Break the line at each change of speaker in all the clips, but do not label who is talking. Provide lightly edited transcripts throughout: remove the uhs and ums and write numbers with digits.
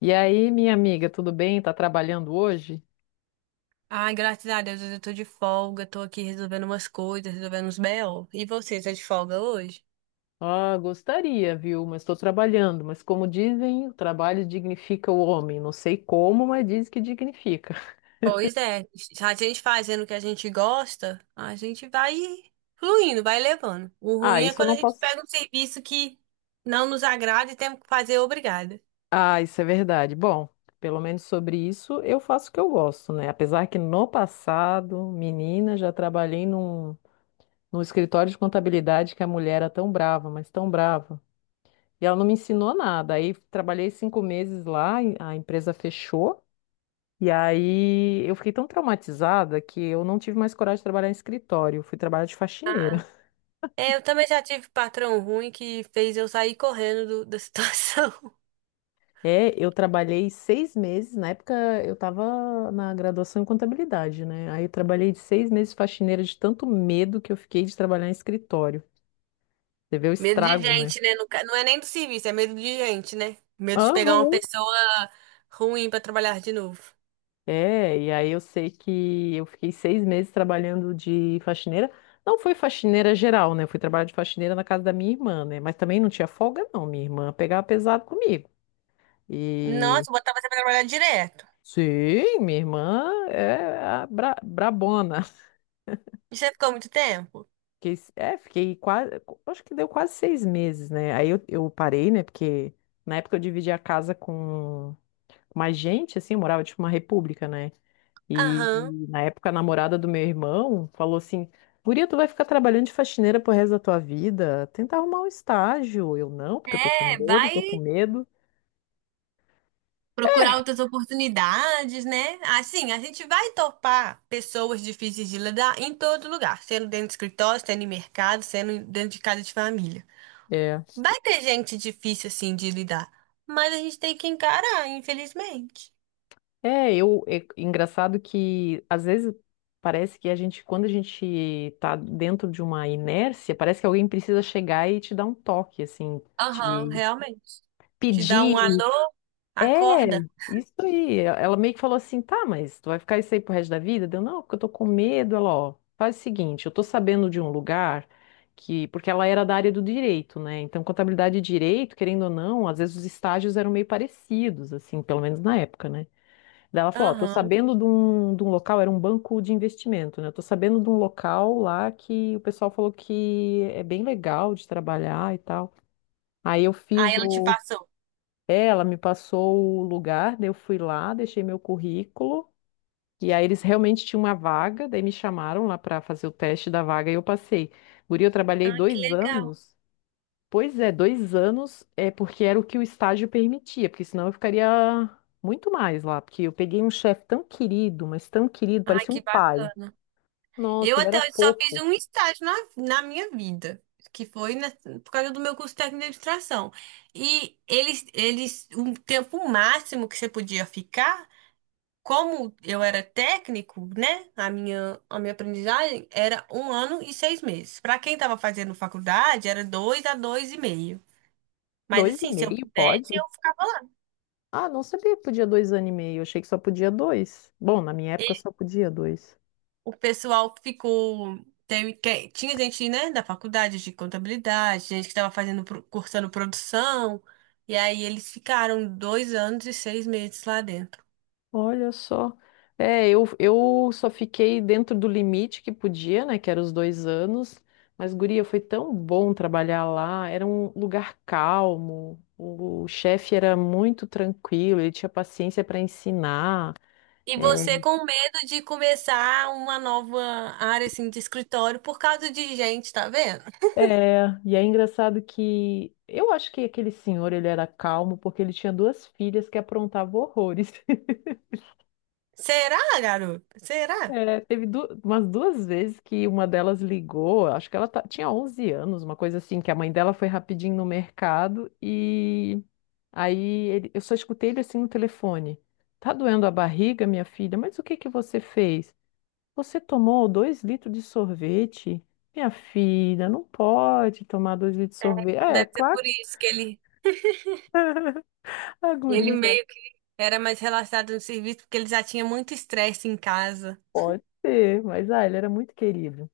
E aí, minha amiga, tudo bem? Tá trabalhando hoje?
Ai, graças a Deus, hoje eu tô de folga, tô aqui resolvendo umas coisas, resolvendo uns BO. E você, tá de folga hoje?
Ah, gostaria, viu? Mas estou trabalhando. Mas como dizem, o trabalho dignifica o homem. Não sei como, mas diz que dignifica.
Pois é, a gente fazendo o que a gente gosta, a gente vai fluindo, vai levando. O
Ah,
ruim é
isso eu
quando
não
a gente
posso.
pega um serviço que não nos agrada e temos que fazer obrigada.
Ah, isso é verdade. Bom, pelo menos sobre isso eu faço o que eu gosto, né? Apesar que no passado, menina, já trabalhei num escritório de contabilidade que a mulher era tão brava, mas tão brava. E ela não me ensinou nada. Aí trabalhei 5 meses lá, e a empresa fechou. E aí eu fiquei tão traumatizada que eu não tive mais coragem de trabalhar em escritório. Eu fui trabalhar de faxineira.
Ah. É, eu também já tive patrão ruim que fez eu sair correndo da situação.
É, eu trabalhei 6 meses. Na época eu estava na graduação em contabilidade, né? Aí eu trabalhei de 6 meses de faxineira de tanto medo que eu fiquei de trabalhar em escritório. Você vê o
Medo de
estrago, né?
gente, né? Não é nem do serviço, é medo de gente, né? Medo de pegar uma
Aham.
pessoa ruim pra trabalhar de novo.
É, e aí eu sei que eu fiquei 6 meses trabalhando de faxineira. Não foi faxineira geral, né? Eu fui trabalhar de faxineira na casa da minha irmã, né? Mas também não tinha folga, não. Minha irmã pegava pesado comigo. E
Nossa, botava você pra trabalhar direto.
sim, minha irmã é a brabona.
E você ficou muito tempo?
Fiquei quase, acho que deu quase 6 meses, né? Aí eu parei, né? Porque na época eu dividi a casa com mais gente, assim, eu morava tipo uma república, né? E
Aham.
na época a namorada do meu irmão falou assim: Guria, tu vai ficar trabalhando de faxineira pro resto da tua vida? Tenta arrumar um estágio. Eu não, porque eu tô com
É,
medo, tô com
vai
medo.
procurar outras oportunidades, né? Assim, a gente vai topar pessoas difíceis de lidar em todo lugar, sendo dentro de escritório, sendo em mercado, sendo dentro de casa de família.
É,
Vai ter gente difícil, assim, de lidar, mas a gente tem que encarar, infelizmente.
é, é engraçado que às vezes parece que a gente, quando a gente tá dentro de uma inércia, parece que alguém precisa chegar e te dar um toque, assim,
Aham,
te
realmente. Te dá um
pedir.
alô,
É,
acorda.
isso aí. Ela meio que falou assim, tá, mas tu vai ficar isso aí pro resto da vida? Deu, não, porque eu tô com medo. Ela, ó, faz o seguinte, eu tô sabendo de um lugar que, porque ela era da área do direito, né? Então, contabilidade e direito, querendo ou não, às vezes os estágios eram meio parecidos, assim, pelo menos na época, né? Daí ela falou, ó, tô
Aham.
sabendo de um local, era um banco de investimento, né? Eu tô sabendo de um local lá que o pessoal falou que é bem legal de trabalhar e tal. Aí eu
Aí
fiz
ela te
o.
passou.
É, ela me passou o lugar, daí eu fui lá, deixei meu currículo, e aí eles realmente tinham uma vaga, daí me chamaram lá para fazer o teste da vaga e eu passei. Guri, eu trabalhei
Ah, que
dois
legal.
anos Pois é, 2 anos é porque era o que o estágio permitia, porque senão eu ficaria muito mais lá, porque eu peguei um chefe tão querido, mas tão querido,
Ai,
parecia um
que.
pai.
Eu
Nossa, ele era
até hoje só fiz
fofo.
um estágio na minha vida, que foi por causa do meu curso técnico de administração. E eles, o tempo máximo que você podia ficar, como eu era técnico, né? A minha aprendizagem era 1 ano e 6 meses. Para quem estava fazendo faculdade, era 2 a 2 e meio. Mas
Dois e
assim, se eu
meio,
pudesse, eu
pode?
ficava
Ah, não sabia que podia 2 anos e meio, eu achei que só podia dois. Bom, na minha época só podia dois.
o pessoal ficou. Teve, é, tinha gente, né, da faculdade de contabilidade, gente que estava fazendo, cursando produção, e aí eles ficaram 2 anos e 6 meses lá dentro.
Olha só. É, eu só fiquei dentro do limite que podia, né? Que era os 2 anos. Mas, guria, foi tão bom trabalhar lá. Era um lugar calmo. O chefe era muito tranquilo, ele tinha paciência para ensinar.
E
É,
você com medo de começar uma nova área assim de escritório por causa de gente, tá vendo?
é, e é engraçado que eu acho que aquele senhor ele era calmo porque ele tinha duas filhas que aprontavam horrores.
Será, garoto? Será?
É, teve umas duas vezes que uma delas ligou, acho que ela tinha 11 anos, uma coisa assim, que a mãe dela foi rapidinho no mercado e aí eu só escutei ele assim no telefone. Tá doendo a barriga, minha filha? Mas o que que você fez? Você tomou 2 litros de sorvete? Minha filha, não pode tomar 2 litros de sorvete. É,
Deve ser
claro,
por isso que ele,
a
ele
guria
meio que era mais relaxado no serviço, porque ele já tinha muito estresse em casa.
pode ser, mas ele era muito querido.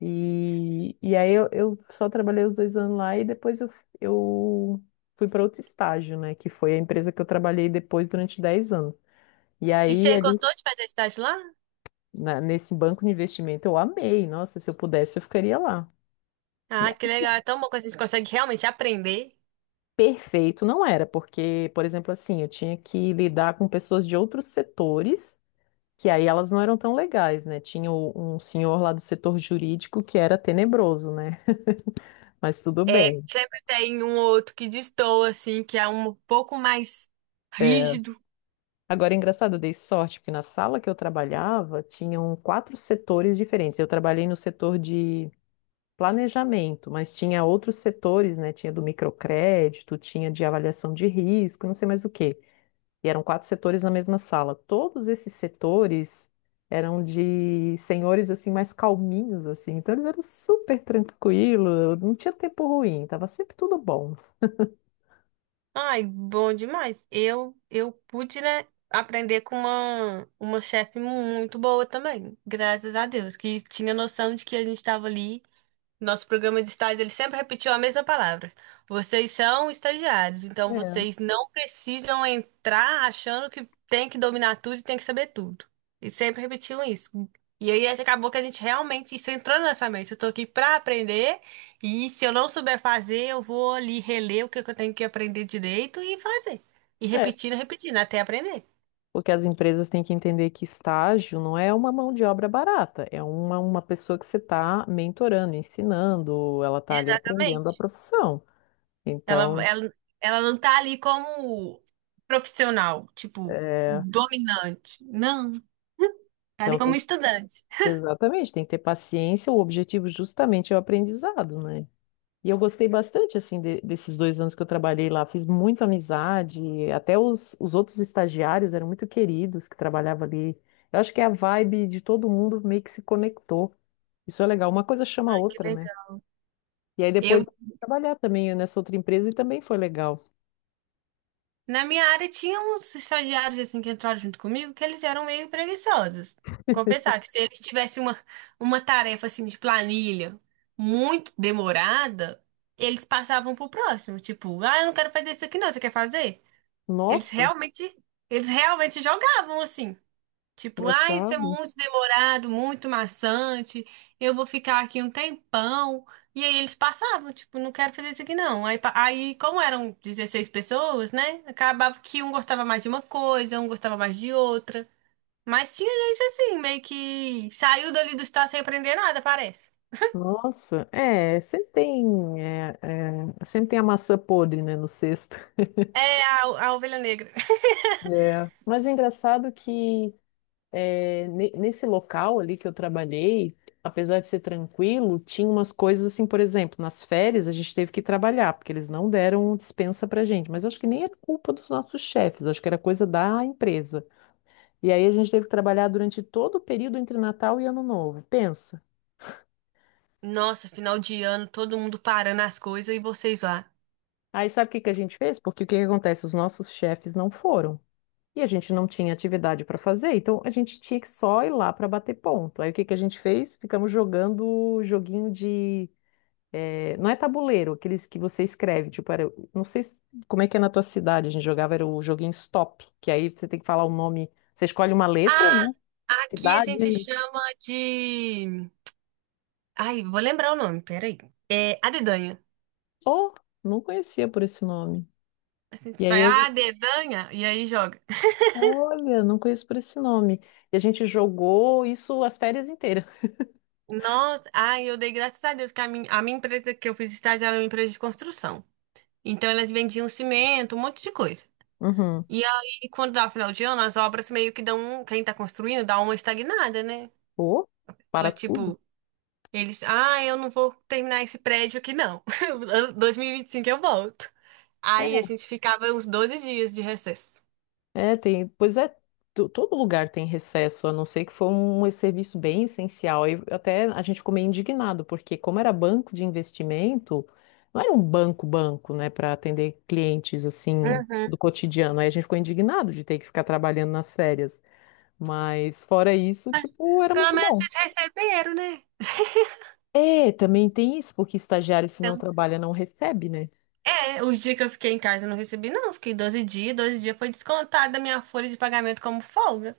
E aí eu só trabalhei os 2 anos lá e depois eu fui para outro estágio, né? Que foi a empresa que eu trabalhei depois durante 10 anos. E
E
aí,
você
ali,
gostou de fazer estágio lá?
nesse banco de investimento, eu amei. Nossa, se eu pudesse, eu ficaria lá. Né,
Ah, que legal.
assim,
É tão bom que a gente consegue realmente aprender.
perfeito não era, porque, por exemplo, assim, eu tinha que lidar com pessoas de outros setores, que aí elas não eram tão legais, né? Tinha um senhor lá do setor jurídico que era tenebroso, né? Mas tudo
É,
bem.
sempre tem um ou outro que destoa, assim, que é um pouco mais
É,
rígido.
agora, é engraçado, eu dei sorte, porque na sala que eu trabalhava, tinham quatro setores diferentes. Eu trabalhei no setor de planejamento, mas tinha outros setores, né? Tinha do microcrédito, tinha de avaliação de risco, não sei mais o quê. E eram quatro setores na mesma sala. Todos esses setores eram de senhores, assim, mais calminhos, assim. Então, eles eram super tranquilos, não tinha tempo ruim, tava sempre tudo bom.
Ai, bom demais. Eu pude, né, aprender com uma chefe muito boa também, graças a Deus, que tinha noção de que a gente estava ali. Nosso programa de estágio, ele sempre repetiu a mesma palavra. Vocês são estagiários, então
É.
vocês não precisam entrar achando que tem que dominar tudo e tem que saber tudo. E sempre repetiam isso. E aí acabou que a gente realmente isso entrou na nossa mente. Eu tô aqui pra aprender e se eu não souber fazer, eu vou ali reler o que que eu tenho que aprender direito e fazer. E repetindo, repetindo até aprender.
Porque as empresas têm que entender que estágio não é uma mão de obra barata, é uma pessoa que você está mentorando, ensinando, ela está ali aprendendo a
Exatamente.
profissão.
Ela,
Então,
ela, ela não tá ali como profissional, tipo,
é,
dominante. Não, tá ali
então tem
como
que-
estudante.
exatamente, tem que ter paciência, o objetivo justamente é o aprendizado, né? E eu gostei bastante, assim, desses 2 anos que eu trabalhei lá, fiz muita amizade, até os outros estagiários eram muito queridos que trabalhavam ali. Eu acho que é a vibe de todo mundo meio que se conectou. Isso é legal, uma coisa chama a
Ai, que
outra, né?
legal.
E aí depois
Eu,
eu fui trabalhar também nessa outra empresa e também foi legal.
na minha área, tinha uns estagiários assim que entraram junto comigo que eles eram meio preguiçosos. Confessar que se eles tivessem uma tarefa assim de planilha muito demorada, eles passavam pro próximo, tipo, ah, eu não quero fazer isso aqui não, você quer fazer? Eles
Nossa,
realmente, eles realmente jogavam assim. Tipo, ah, isso é
engraçado.
muito demorado, muito maçante, eu vou ficar aqui um tempão. E aí eles passavam, tipo, não quero fazer isso aqui não. Aí, aí como eram 16 pessoas, né? Acabava que um gostava mais de uma coisa, um gostava mais de outra. Mas tinha gente assim, meio que saiu dali do estado sem aprender nada, parece.
Nossa, é, sempre tem a maçã podre, né, no cesto.
É a ovelha negra.
É. Mas é engraçado que é, nesse local ali que eu trabalhei, apesar de ser tranquilo, tinha umas coisas assim, por exemplo, nas férias a gente teve que trabalhar, porque eles não deram dispensa pra gente. Mas acho que nem era culpa dos nossos chefes, acho que era coisa da empresa. E aí a gente teve que trabalhar durante todo o período entre Natal e Ano Novo. Pensa.
Nossa, final de ano, todo mundo parando as coisas e vocês lá.
Aí sabe o que que a gente fez? Porque o que que acontece? Os nossos chefes não foram. E a gente não tinha atividade para fazer, então a gente tinha que só ir lá para bater ponto. Aí o que que a gente fez? Ficamos jogando joguinho de. Não é tabuleiro, aqueles que você escreve, tipo, era... não sei como é que é na tua cidade, a gente jogava, era o joguinho Stop, que aí você tem que falar o nome, você escolhe uma letra,
Ah,
né?
aqui a
Cidade.
gente chama de. Ai, vou lembrar o nome, peraí. É a dedanha.
Oh, não conhecia por esse nome.
Assim, a
E
gente vai,
aí
ah, dedanha, e aí joga.
olha, não conheço por esse nome. E a gente jogou isso as férias inteiras.
Nossa, ai, eu dei graças a Deus que a minha empresa que eu fiz estágio era uma empresa de construção. Então elas vendiam cimento, um monte de coisa.
Uhum.
E aí, quando dá final de ano, as obras meio que dão, quem tá construindo dá uma estagnada, né?
Pô,
Então
para
é
tudo?
tipo, eles, ah, eu não vou terminar esse prédio aqui não. Ano 2025 eu volto. Aí a gente ficava uns 12 dias de recesso.
É, é, tem. Pois é, todo lugar tem recesso, a não ser que foi um serviço bem essencial. E até a gente ficou meio indignado, porque como era banco de investimento, não era um banco banco, né, para atender clientes assim
Uhum.
do cotidiano. Aí a gente ficou indignado de ter que ficar trabalhando nas férias. Mas fora isso, tipo, era
Pelo
muito
menos
bom.
vocês receberam, né?
É, também tem isso, porque estagiário, se não
Então,
trabalha, não recebe, né?
é, os dias que eu fiquei em casa eu não recebi, não. Fiquei 12 dias, 12 dias foi descontado da minha folha de pagamento como folga.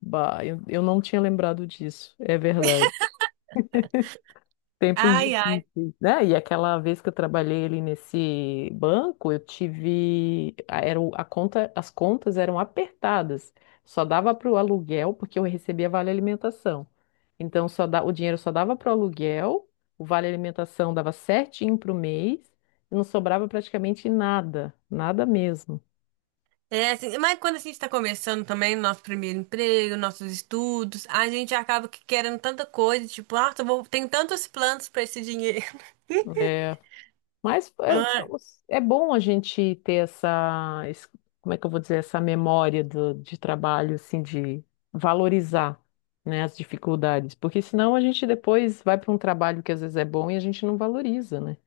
Bah, eu não tinha lembrado disso, é verdade. Tempos
Ai, ai.
difíceis, né? E aquela vez que eu trabalhei ali nesse banco, eu tive. A conta, as contas eram apertadas, só dava para o aluguel, porque eu recebia vale alimentação. Então, o dinheiro só dava para o aluguel, o vale alimentação dava certinho para o mês, e não sobrava praticamente nada, nada mesmo.
É assim, mas quando a gente tá começando também nosso primeiro emprego, nossos estudos, a gente acaba que querendo tanta coisa, tipo, ah, eu vou, tenho tantos planos pra esse dinheiro.
É. Mas
Ah,
é bom a gente ter essa, como é que eu vou dizer, essa memória de trabalho, assim, de valorizar, né, as dificuldades, porque senão a gente depois vai para um trabalho que às vezes é bom e a gente não valoriza, né?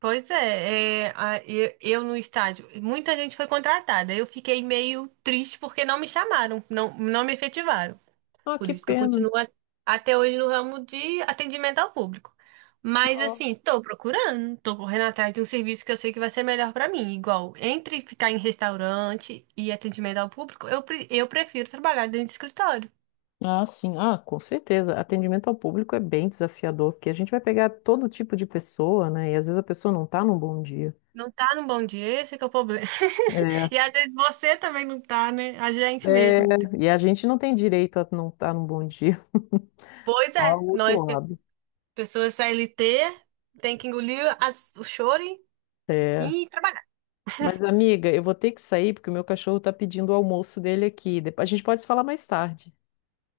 pois é, eu no estágio, muita gente foi contratada. Eu fiquei meio triste porque não me chamaram, não, não me efetivaram.
Ah,
Por
que
isso que eu
pena.
continuo até hoje no ramo de atendimento ao público. Mas
Ah,
assim, tô procurando, tô correndo atrás de um serviço que eu sei que vai ser melhor pra mim. Igual, entre ficar em restaurante e atendimento ao público, eu prefiro trabalhar dentro de escritório.
ah, sim, ah, com certeza. Atendimento ao público é bem desafiador, porque a gente vai pegar todo tipo de pessoa, né? E às vezes a pessoa não está num bom dia.
Não tá num bom dia, esse é que é o problema.
É,
E às vezes você também não tá, né? A gente
é,
mesmo.
e a gente não tem direito a não estar num bom dia,
Pois
só
é,
o outro
nós,
lado.
pessoas CLT, tem que engolir o choro e
É.
e trabalhar.
Mas, amiga, eu vou ter que sair porque o meu cachorro tá pedindo o almoço dele aqui. Depois a gente pode se falar mais tarde.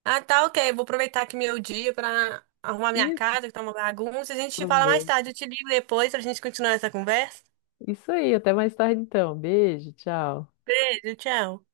Ah, tá, ok. Vou aproveitar aqui meu dia pra arrumar minha
Isso,
casa, que tá uma bagunça. A gente fala
vê.
mais tarde. Eu te ligo depois pra gente continuar essa conversa.
Isso aí, até mais tarde então. Beijo, tchau.
Beijo, tchau.